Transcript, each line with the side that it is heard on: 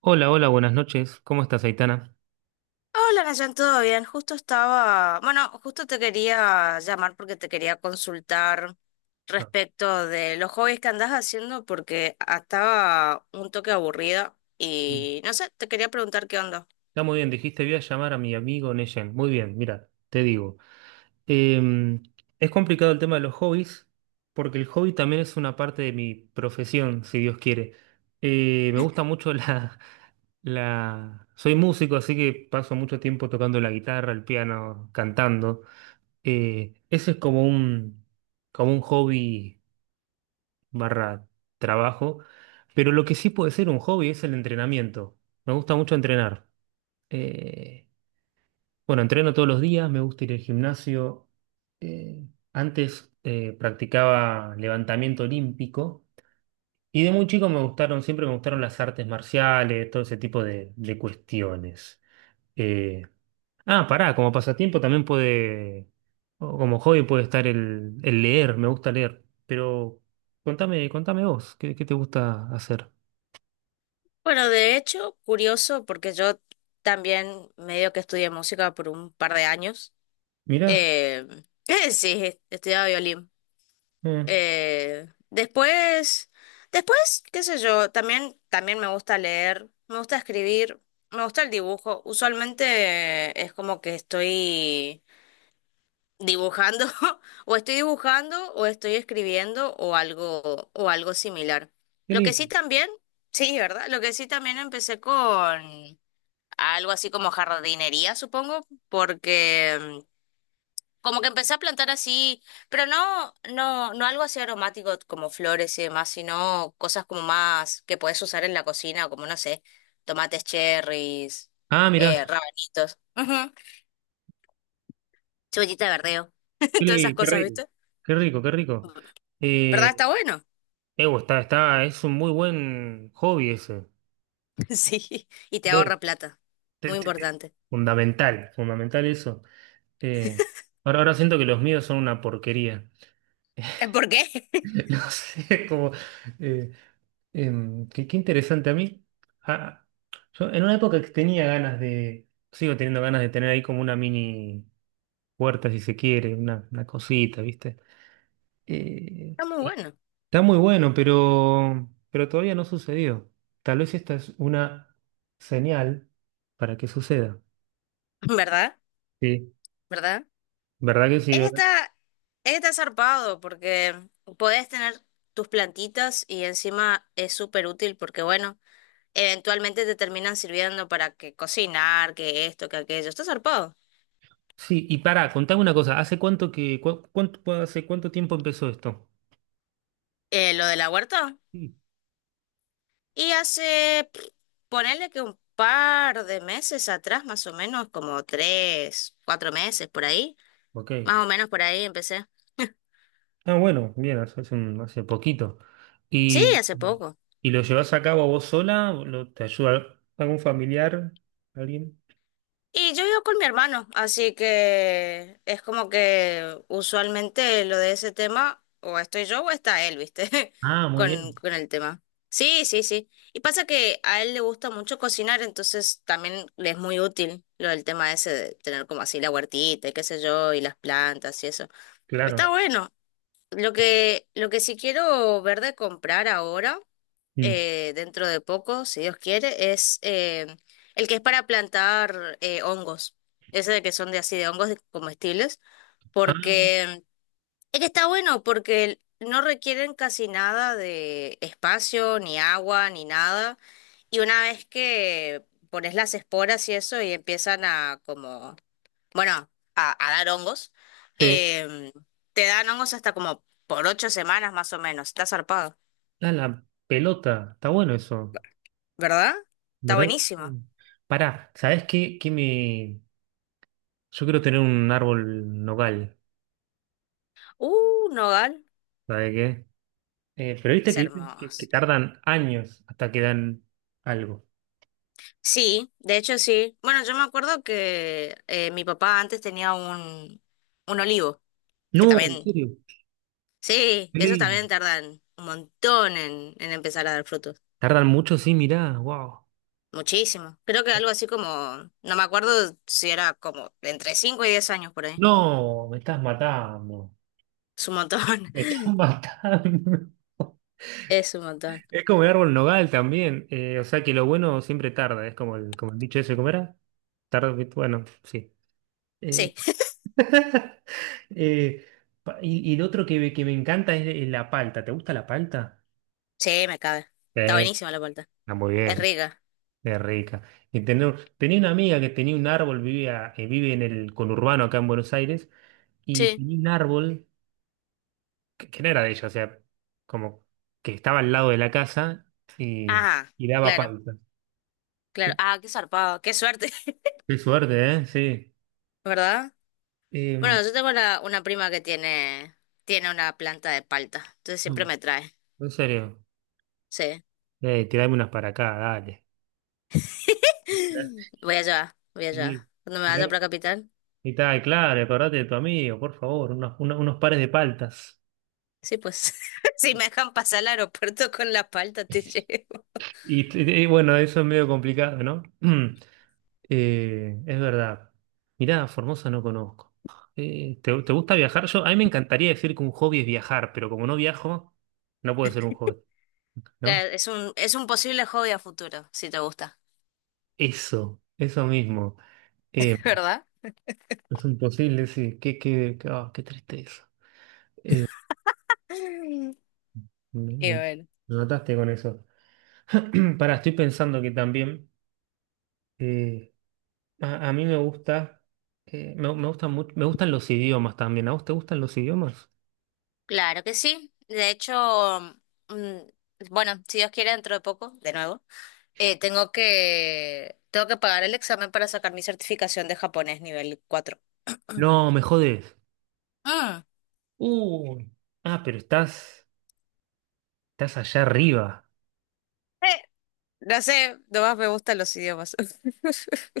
right: Hola, hola, buenas noches. ¿Cómo estás, Aitana?
left: Hola, Nayan, ¿todo bien? Bueno, justo te quería llamar porque te quería consultar
right: No.
left: respecto de los hobbies que andás haciendo porque estaba un toque aburrida
right: Mm.
left: y no sé, te quería preguntar qué onda.
right: Está muy bien, dijiste, voy a llamar a mi amigo Neyen. Muy bien, mira, te digo. Em, es complicado el tema de los hobbies, porque el hobby también es una parte de mi profesión, si Dios quiere. Me gusta mucho la... Soy músico, así que paso mucho tiempo tocando la guitarra, el piano, cantando. Ese es como un hobby barra trabajo, pero lo que sí puede ser un hobby es el entrenamiento. Me gusta mucho entrenar. Eh, bueno, entreno todos los días, me gusta ir al gimnasio. Eh, Antes practicaba levantamiento olímpico y de muy chico siempre me gustaron las artes marciales, todo ese tipo de cuestiones. Eh, Ah, pará, como pasatiempo también puede, o como hobby puede estar el leer, me gusta leer, pero contame, contame vos, ¿qué, qué te gusta hacer?
left: Bueno, de hecho, curioso porque yo también medio que estudié música por un par de años.
right: Mirá,
left: Eh, sí, estudiaba violín.
right: eh,
left: Eh, después, después, qué sé yo, también me gusta leer, me gusta escribir, me gusta el dibujo. Usualmente es como que estoy dibujando, o estoy dibujando, o estoy escribiendo, o algo similar.
right: qué
left: Lo que sí
right: lindo.
left: también, sí, ¿verdad? Lo que sí también empecé con algo así como jardinería, supongo, porque como que empecé a plantar así, pero no, no, no algo así aromático como flores y demás, sino cosas como más que puedes usar en la cocina, como no sé, tomates cherries,
right: Ah, mirá,
left: rabanitos, ujú, cebollita de verdeo, todas esas
right: qué
left: cosas,
right: rico,
left: ¿viste?
right: qué rico, qué rico.
left: ¿Verdad?
right: Eh,
left: Está bueno.
right: Evo, está, es un muy buen hobby ese.
left: Sí, y te
right: Eh,
left: ahorra plata.
right: te-
left: Muy
right: te- te-
left: importante.
right: Fundamental, fundamental eso. Eh, Ahora, ahora siento que los míos son una porquería.
left: ¿Por qué?
right: No sé, como... Qué, qué interesante a mí. ah, yo en una época que tenía ganas de, sigo teniendo ganas de tener ahí como una mini puerta, si se quiere, una cosita, ¿viste? Eh,
left: Está muy bueno,
right: Está muy bueno, pero todavía no sucedió. Tal vez esta es una señal para que suceda.
left: ¿verdad?
right: Sí,
left: ¿Verdad?
right: ¿verdad que sí? ¿Verdad?
left: Está, está zarpado porque podés tener tus plantitas y encima es súper útil porque, bueno, eventualmente te terminan sirviendo para que cocinar, que esto, que aquello. Está zarpado.
right: Sí, y para, contame una cosa, ¿hace cuánto cuánto, hace cuánto tiempo empezó esto?
left: Lo de la huerta.
right: Sí.
left: Y hace, pff, ponerle que un par de meses atrás, más o menos, como 3, 4 meses por ahí,
right: Ok.
left: más o menos por ahí empecé.
right: Ah, bueno, bien, hace poquito.
left: Sí, hace poco.
right: ¿Y lo llevas a cabo vos sola? ¿Te ayuda algún familiar? ¿Alguien?
left: Y yo vivo con mi hermano, así que es como que usualmente lo de ese tema, o estoy yo o está él, ¿viste?
right: Ah, muy
left: Con,
right: bien,
left: con el tema. Sí, sí, sí. Y pasa que a él le gusta mucho cocinar, entonces también le es muy útil lo del tema ese de tener como así la huertita y qué sé yo, y las plantas y eso.
right: claro.
left: Está bueno. Lo que sí quiero ver de comprar ahora
right: Mm.
left: dentro de poco, si Dios quiere, es el que es para plantar hongos. Ese de que son de así de hongos comestibles,
right: Ah,
left: porque es que está bueno, porque no requieren casi nada de espacio, ni agua, ni nada. Y una vez que pones las esporas y eso y empiezan a como, bueno, a dar hongos,
right: te
left: em, te dan hongos hasta como por 8 semanas más o menos. Está zarpado,
right: da la pelota. Está bueno eso,
left: ¿verdad? Está
right: ¿verdad?
left: buenísimo.
right: Mm. Pará, ¿sabés qué? Qué me... Yo quiero tener un árbol nogal,
left: Nogal,
right: ¿sabés qué? Pero viste
left: es
right: que que
left: hermoso.
right: tardan años hasta que dan algo.
left: Sí, de hecho sí. Bueno, yo me acuerdo que mi papá antes tenía un olivo, que
right: No, en
left: también,
right: serio,
left: sí,
right: qué
left: esos
right: lindo.
left: también tardan un montón en, empezar a dar frutos.
right: Tardan mucho, sí, mirá, wow.
left: Muchísimo. Creo que algo así como, no me acuerdo si era como entre 5 y 10 años por ahí.
right: No, me estás matando.
left: Es un montón.
right: Me estás matando.
left: Es un montón.
right: Es como el árbol nogal también. O sea que lo bueno siempre tarda. Es como como el dicho ese, ¿cómo era? Tarda, bueno, sí. Eh,
left: Sí,
right: eh, y, y el otro que me encanta es la palta. ¿Te gusta la palta?
left: sí, me cabe.
right: Sí,
left: Está buenísima la vuelta.
right: está muy
left: Es
right: bien.
left: rica.
right: Es rica. Tenía una amiga que tenía un árbol, vivía, vive en el conurbano acá en Buenos Aires, y
left: Sí.
right: tenía un árbol que no era de ella, o sea, como que estaba al lado de la casa y,
left: Ah,
right: y daba
left: claro,
right: palta.
left: claro.
right: Qué
left: Ah, qué zarpado, qué suerte.
right: qué suerte, ¿eh? Sí.
left: ¿Verdad?
right: Em,
left: Bueno, yo tengo una prima que tiene una planta de palta, entonces siempre
right: Mm.
left: me trae.
right: En serio.
left: Sí.
right: Tirame unas para acá, dale.
left: Voy allá, voy
right: Y,
left: allá. Cuando me vaya para Capital,
right: y tal, claro, acordate de tu amigo, por favor, unos pares de paltas.
left: sí, pues. Si me dejan pasar al aeropuerto con la palta, te llevo.
right: Y, y bueno, eso es medio complicado, ¿no? Es verdad. Mirá, Formosa no conozco. ¿Te, te gusta viajar? Yo, a mí me encantaría decir que un hobby es viajar, pero como no viajo, no puede ser un hobby,
left: Ya,
right: ¿no?
left: es un posible hobby a futuro, si te gusta.
right: Eso mismo. Eh,
left: ¿Verdad?
right: es imposible, sí. Qué tristeza.
left: Y
right: Me, me-
left: bueno.
right: Me mataste con eso. Para, estoy pensando que también eh, a mí me gusta, me gustan mucho, me gustan los idiomas también. ¿A vos te gustan los idiomas?
left: Claro que sí. De hecho, mm, bueno, si Dios quiere, dentro de poco, de nuevo. Tengo que pagar el examen para sacar mi certificación de japonés nivel cuatro.
right: No, me jodés.
left: Mm,
right: Uh, ah, pero estás, estás allá arriba.
left: Eh, no sé, nomás me gustan los idiomas.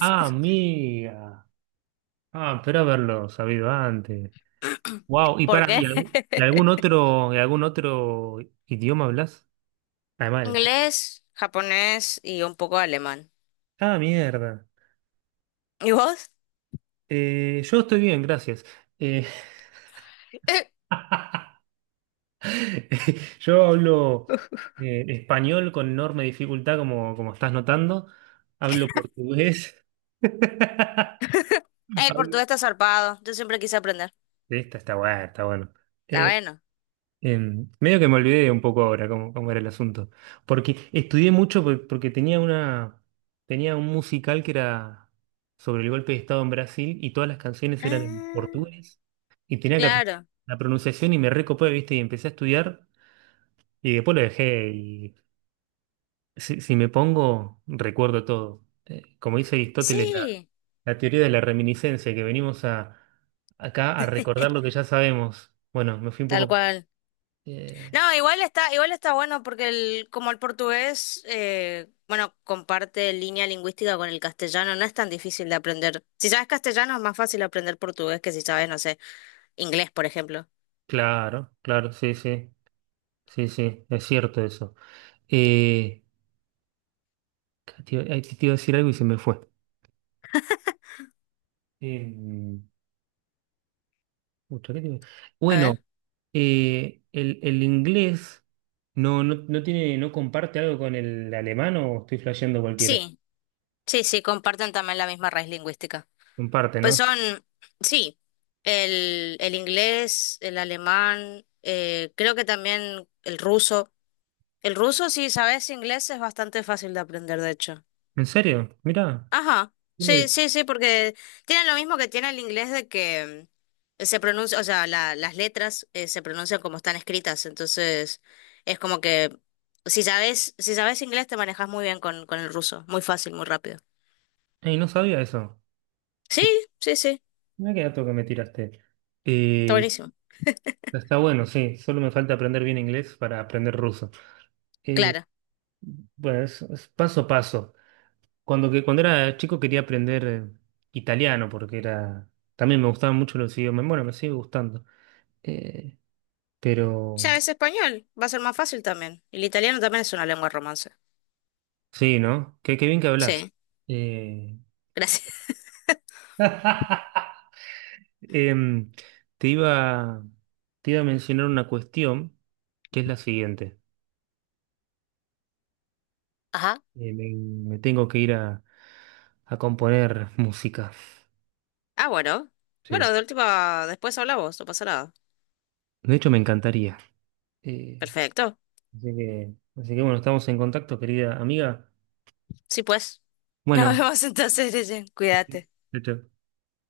right: Ah, amiga. Ah, pero haberlo sabido antes. Wow, y
left: ¿Por
right: para,
left: qué?
right: ¿y, y algún otro idioma hablas? Además de-
left: Inglés, japonés y un poco de alemán.
right: Ah, mierda.
left: ¿Y vos?
right: Yo estoy bien, gracias. Eh,
left: Eh,
right: Yo hablo español con enorme dificultad, como, como estás notando. Hablo portugués.
left: el
right: Hablo-
left: portugués está zarpado. Yo siempre quise aprender.
right: Esta está buena, está bueno.
left: La
right: Eh,
left: bueno.
right: Medio que me olvidé un poco ahora cómo, cómo era el asunto. Porque estudié mucho porque tenía tenía un musical que era sobre el golpe de Estado en Brasil y todas las canciones eran en
left: Ah,
right: portugués y tenía que aprender
left: claro.
right: la pronunciación y me recopé, ¿viste? Y empecé a estudiar y después lo dejé. Si, si me pongo, recuerdo todo. Como dice Aristóteles,
left: Sí,
right: la teoría de la reminiscencia, que venimos acá a recordar lo que ya sabemos. Bueno, me fui un
left: tal
right: poco...
left: cual.
right: eh,
left: No, igual está bueno porque como el portugués, bueno, comparte línea lingüística con el castellano, no es tan difícil de aprender. Si sabes castellano es más fácil aprender portugués que si sabes, no sé, inglés, por ejemplo.
right: claro, claro, sí, sí, sí, sí, es cierto eso. Eh, te iba a decir algo y se me fue. Eh, Pucha, ¿qué te iba-
left: A
right: Bueno,
left: ver.
right: el inglés no tiene, no comparte algo con el alemán o estoy flasheando cualquiera.
left: Sí, sí, sí, comparten también la misma raíz lingüística.
right: Comparte,
left: Pues
right: ¿no?
left: son, sí, el inglés, el alemán, creo que también el ruso. El ruso, si sabes inglés, es bastante fácil de aprender, de hecho.
right: ¿En serio? Mirá.
left: Ajá,
right: Yo no
left: sí,
right: di-
left: sí, sí, porque tienen lo mismo que tiene el inglés de que se pronuncia, o sea, las letras se pronuncian como están escritas, entonces es como que si sabes inglés te manejas muy bien con, el ruso, muy fácil, muy rápido.
right: Ey, no sabía eso.
left: Sí, sí, sí,
right: Mirá qué dato que me tiraste.
left: está
right: Eh,
left: buenísimo.
right: Está bueno, sí. Solo me falta aprender bien inglés para aprender ruso. Eh,
left: Clara.
right: bueno, es paso a paso. Cuando era chico quería aprender italiano porque era... También me gustaban mucho los idiomas. Bueno, me sigue gustando. Eh, pero...
left: ¿Sabes español? Va a ser más fácil también. Y el italiano también es una lengua romance.
right: Sí, ¿no? Qué, qué bien que hablas.
left: Sí,
right: Eh...
left: gracias.
right: Em, te iba, te iba a mencionar una cuestión que es la siguiente.
left: Ajá.
right: Eh, me, Me tengo que ir a componer música.
left: Ah, bueno. Bueno,
right: Sí.
left: de última, después hablamos, no pasa nada.
right: De hecho, me encantaría. Eh,
left: Perfecto.
right: así que bueno, estamos en contacto, querida amiga.
left: Sí, pues. Nos
right: Bueno,
left: vemos entonces, Neyen. Cuídate.
right: chao. Chao.